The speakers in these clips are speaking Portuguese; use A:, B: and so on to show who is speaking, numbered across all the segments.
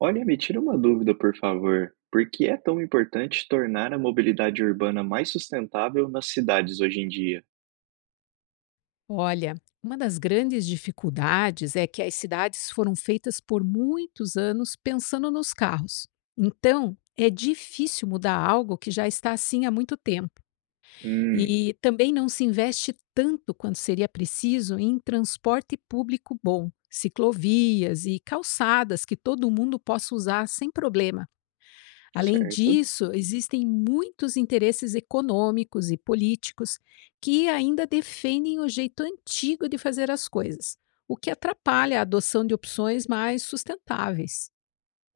A: Olha, me tira uma dúvida, por favor. Por que é tão importante tornar a mobilidade urbana mais sustentável nas cidades hoje em dia?
B: Olha, uma das grandes dificuldades é que as cidades foram feitas por muitos anos pensando nos carros. Então, é difícil mudar algo que já está assim há muito tempo.
A: Hum,
B: E também não se investe tanto quanto seria preciso em transporte público bom, ciclovias e calçadas que todo mundo possa usar sem problema. Além
A: certo.
B: disso, existem muitos interesses econômicos e políticos que ainda defendem o jeito antigo de fazer as coisas, o que atrapalha a adoção de opções mais sustentáveis.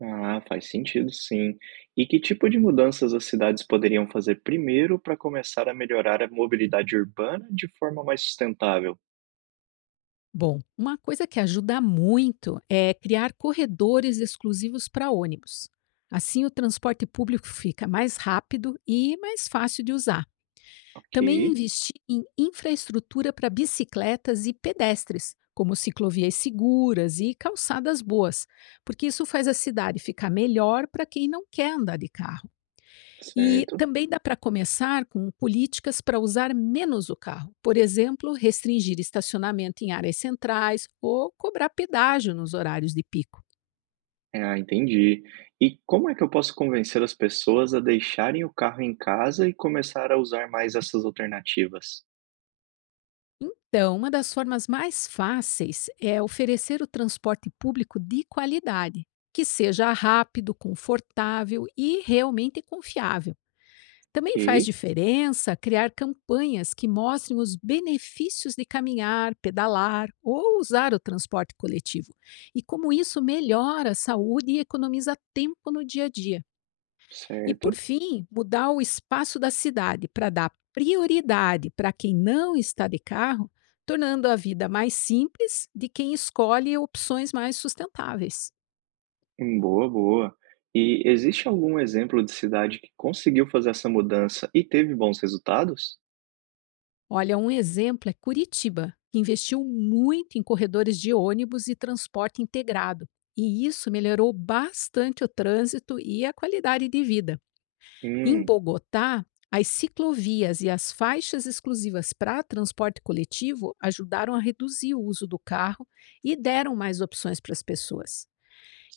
A: Ah, faz sentido, sim. E que tipo de mudanças as cidades poderiam fazer primeiro para começar a melhorar a mobilidade urbana de forma mais sustentável?
B: Bom, uma coisa que ajuda muito é criar corredores exclusivos para ônibus. Assim, o transporte público fica mais rápido e mais fácil de usar.
A: Ok,
B: Também investir em infraestrutura para bicicletas e pedestres, como ciclovias seguras e calçadas boas, porque isso faz a cidade ficar melhor para quem não quer andar de carro. E
A: certo.
B: também dá para começar com políticas para usar menos o carro, por exemplo, restringir estacionamento em áreas centrais ou cobrar pedágio nos horários de pico.
A: Ah, entendi. E como é que eu posso convencer as pessoas a deixarem o carro em casa e começar a usar mais essas alternativas?
B: Então, uma das formas mais fáceis é oferecer o transporte público de qualidade, que seja rápido, confortável e realmente confiável.
A: Ok,
B: Também faz diferença criar campanhas que mostrem os benefícios de caminhar, pedalar ou usar o transporte coletivo e como isso melhora a saúde e economiza tempo no dia a dia. E, por
A: certo.
B: fim, mudar o espaço da cidade para dar prioridade para quem não está de carro, tornando a vida mais simples de quem escolhe opções mais sustentáveis.
A: Boa, boa. E existe algum exemplo de cidade que conseguiu fazer essa mudança e teve bons resultados?
B: Olha, um exemplo é Curitiba, que investiu muito em corredores de ônibus e transporte integrado. E isso melhorou bastante o trânsito e a qualidade de vida. Em
A: Hum,
B: Bogotá, as ciclovias e as faixas exclusivas para transporte coletivo ajudaram a reduzir o uso do carro e deram mais opções para as pessoas.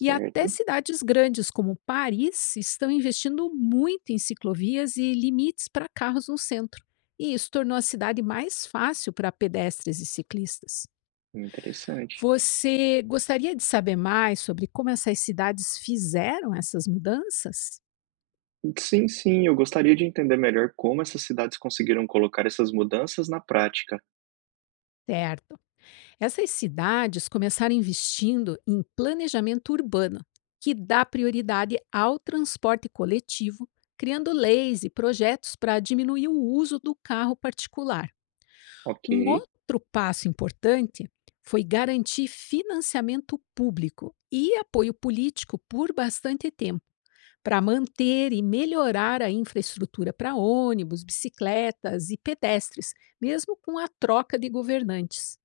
B: E até cidades grandes como Paris estão investindo muito em ciclovias e limites para carros no centro. E isso tornou a cidade mais fácil para pedestres e ciclistas.
A: Interessante.
B: Você gostaria de saber mais sobre como essas cidades fizeram essas mudanças?
A: Sim, sim, eu gostaria de entender melhor como essas cidades conseguiram colocar essas mudanças na prática.
B: Certo. Essas cidades começaram investindo em planejamento urbano, que dá prioridade ao transporte coletivo, criando leis e projetos para diminuir o uso do carro particular.
A: Ok,
B: Um outro passo importante foi garantir financiamento público e apoio político por bastante tempo, para manter e melhorar a infraestrutura para ônibus, bicicletas e pedestres, mesmo com a troca de governantes.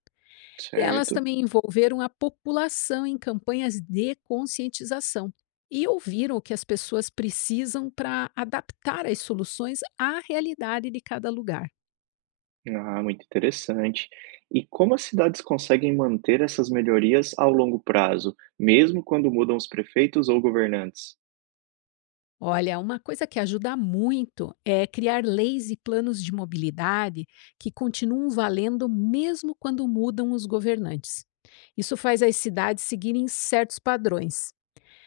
B: E elas
A: certo.
B: também envolveram a população em campanhas de conscientização e ouviram o que as pessoas precisam para adaptar as soluções à realidade de cada lugar.
A: Ah, muito interessante. E como as cidades conseguem manter essas melhorias ao longo prazo, mesmo quando mudam os prefeitos ou governantes?
B: Olha, uma coisa que ajuda muito é criar leis e planos de mobilidade que continuam valendo mesmo quando mudam os governantes. Isso faz as cidades seguirem certos padrões.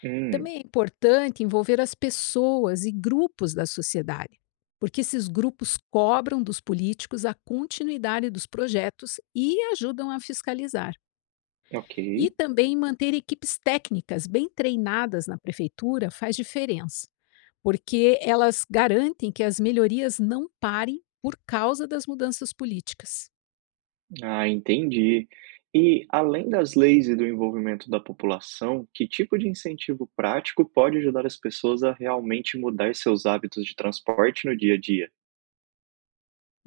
A: Hum,
B: Também é importante envolver as pessoas e grupos da sociedade, porque esses grupos cobram dos políticos a continuidade dos projetos e ajudam a fiscalizar.
A: ok.
B: E também manter equipes técnicas bem treinadas na prefeitura faz diferença, porque elas garantem que as melhorias não parem por causa das mudanças políticas.
A: Ah, entendi. E além das leis e do envolvimento da população, que tipo de incentivo prático pode ajudar as pessoas a realmente mudar seus hábitos de transporte no dia a dia?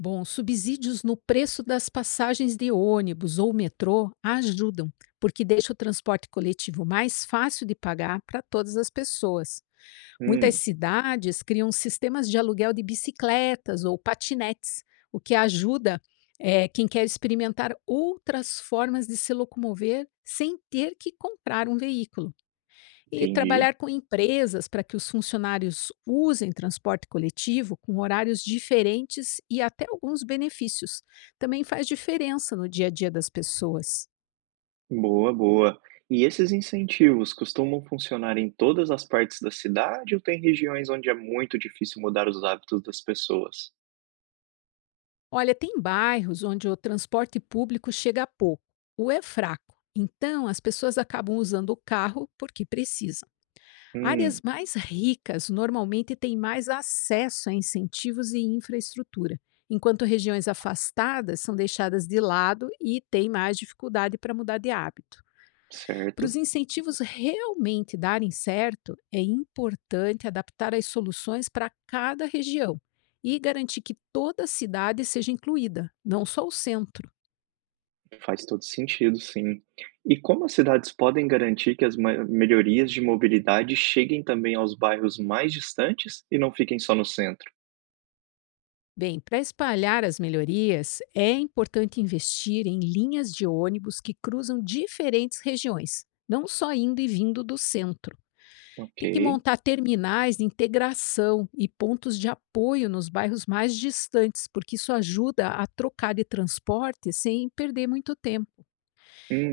B: Bom, subsídios no preço das passagens de ônibus ou metrô ajudam, porque deixa o transporte coletivo mais fácil de pagar para todas as pessoas. Muitas
A: Hum,
B: cidades criam sistemas de aluguel de bicicletas ou patinetes, o que ajuda quem quer experimentar outras formas de se locomover sem ter que comprar um veículo. E
A: entendi.
B: trabalhar com empresas para que os funcionários usem transporte coletivo com horários diferentes e até alguns benefícios. Também faz diferença no dia a dia das pessoas.
A: Boa, boa. E esses incentivos costumam funcionar em todas as partes da cidade ou tem regiões onde é muito difícil mudar os hábitos das pessoas?
B: Olha, tem bairros onde o transporte público chega pouco, ou é fraco. Então, as pessoas acabam usando o carro porque precisam.
A: Hum,
B: Áreas mais ricas normalmente têm mais acesso a incentivos e infraestrutura, enquanto regiões afastadas são deixadas de lado e têm mais dificuldade para mudar de hábito. Para os
A: certo.
B: incentivos realmente darem certo, é importante adaptar as soluções para cada região e garantir que toda a cidade seja incluída, não só o centro.
A: Faz todo sentido, sim. E como as cidades podem garantir que as melhorias de mobilidade cheguem também aos bairros mais distantes e não fiquem só no centro?
B: Bem, para espalhar as melhorias, é importante investir em linhas de ônibus que cruzam diferentes regiões, não só indo e vindo do centro.
A: Ok.
B: Tem que montar terminais de integração e pontos de apoio nos bairros mais distantes, porque isso ajuda a trocar de transporte sem perder muito tempo.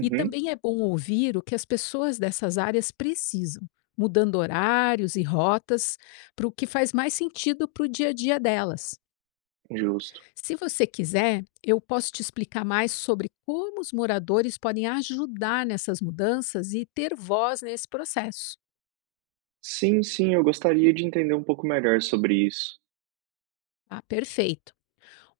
B: E também é bom ouvir o que as pessoas dessas áreas precisam, mudando horários e rotas para o que faz mais sentido para o dia a dia delas.
A: justo.
B: Se você quiser, eu posso te explicar mais sobre como os moradores podem ajudar nessas mudanças e ter voz nesse processo.
A: Sim, sim, eu gostaria de entender um pouco melhor sobre isso.
B: Tá? Perfeito.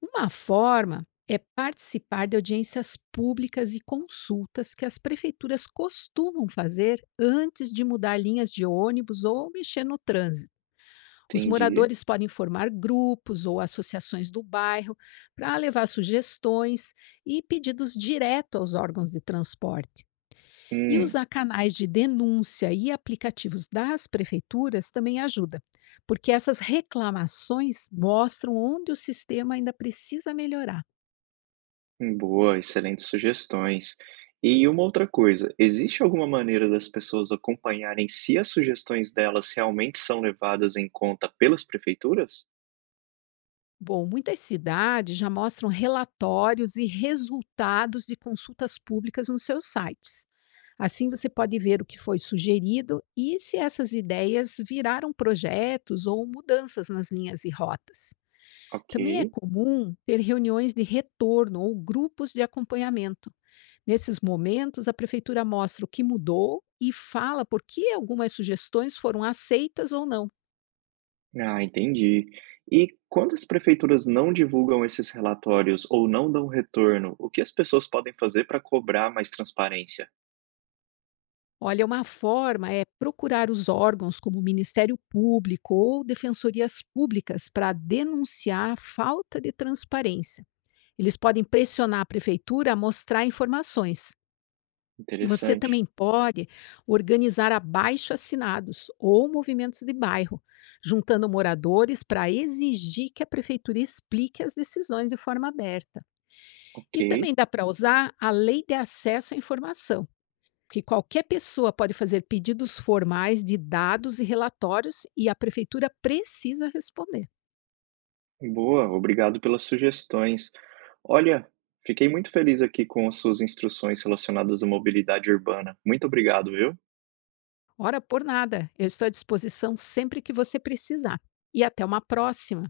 B: Uma forma é participar de audiências públicas e consultas que as prefeituras costumam fazer antes de mudar linhas de ônibus ou mexer no trânsito. Os
A: Entendi.
B: moradores podem formar grupos ou associações do bairro para levar sugestões e pedidos direto aos órgãos de transporte. E
A: Hum,
B: usar canais de denúncia e aplicativos das prefeituras também ajuda, porque essas reclamações mostram onde o sistema ainda precisa melhorar.
A: boa, excelentes sugestões. E uma outra coisa, existe alguma maneira das pessoas acompanharem se as sugestões delas realmente são levadas em conta pelas prefeituras?
B: Bom, muitas cidades já mostram relatórios e resultados de consultas públicas nos seus sites. Assim você pode ver o que foi sugerido e se essas ideias viraram projetos ou mudanças nas linhas e rotas.
A: Ok.
B: Também é comum ter reuniões de retorno ou grupos de acompanhamento. Nesses momentos, a prefeitura mostra o que mudou e fala por que algumas sugestões foram aceitas ou não.
A: Ah, entendi. E quando as prefeituras não divulgam esses relatórios ou não dão retorno, o que as pessoas podem fazer para cobrar mais transparência?
B: Olha, uma forma é procurar os órgãos como o Ministério Público ou defensorias públicas para denunciar a falta de transparência. Eles podem pressionar a prefeitura a mostrar informações. Você
A: Interessante.
B: também pode organizar abaixo-assinados ou movimentos de bairro, juntando moradores para exigir que a prefeitura explique as decisões de forma aberta.
A: Ok.
B: E também dá para usar a lei de acesso à informação, que qualquer pessoa pode fazer pedidos formais de dados e relatórios e a prefeitura precisa responder.
A: Boa, obrigado pelas sugestões. Olha, fiquei muito feliz aqui com as suas instruções relacionadas à mobilidade urbana. Muito obrigado, viu?
B: Ora por nada, eu estou à disposição sempre que você precisar. E até uma próxima!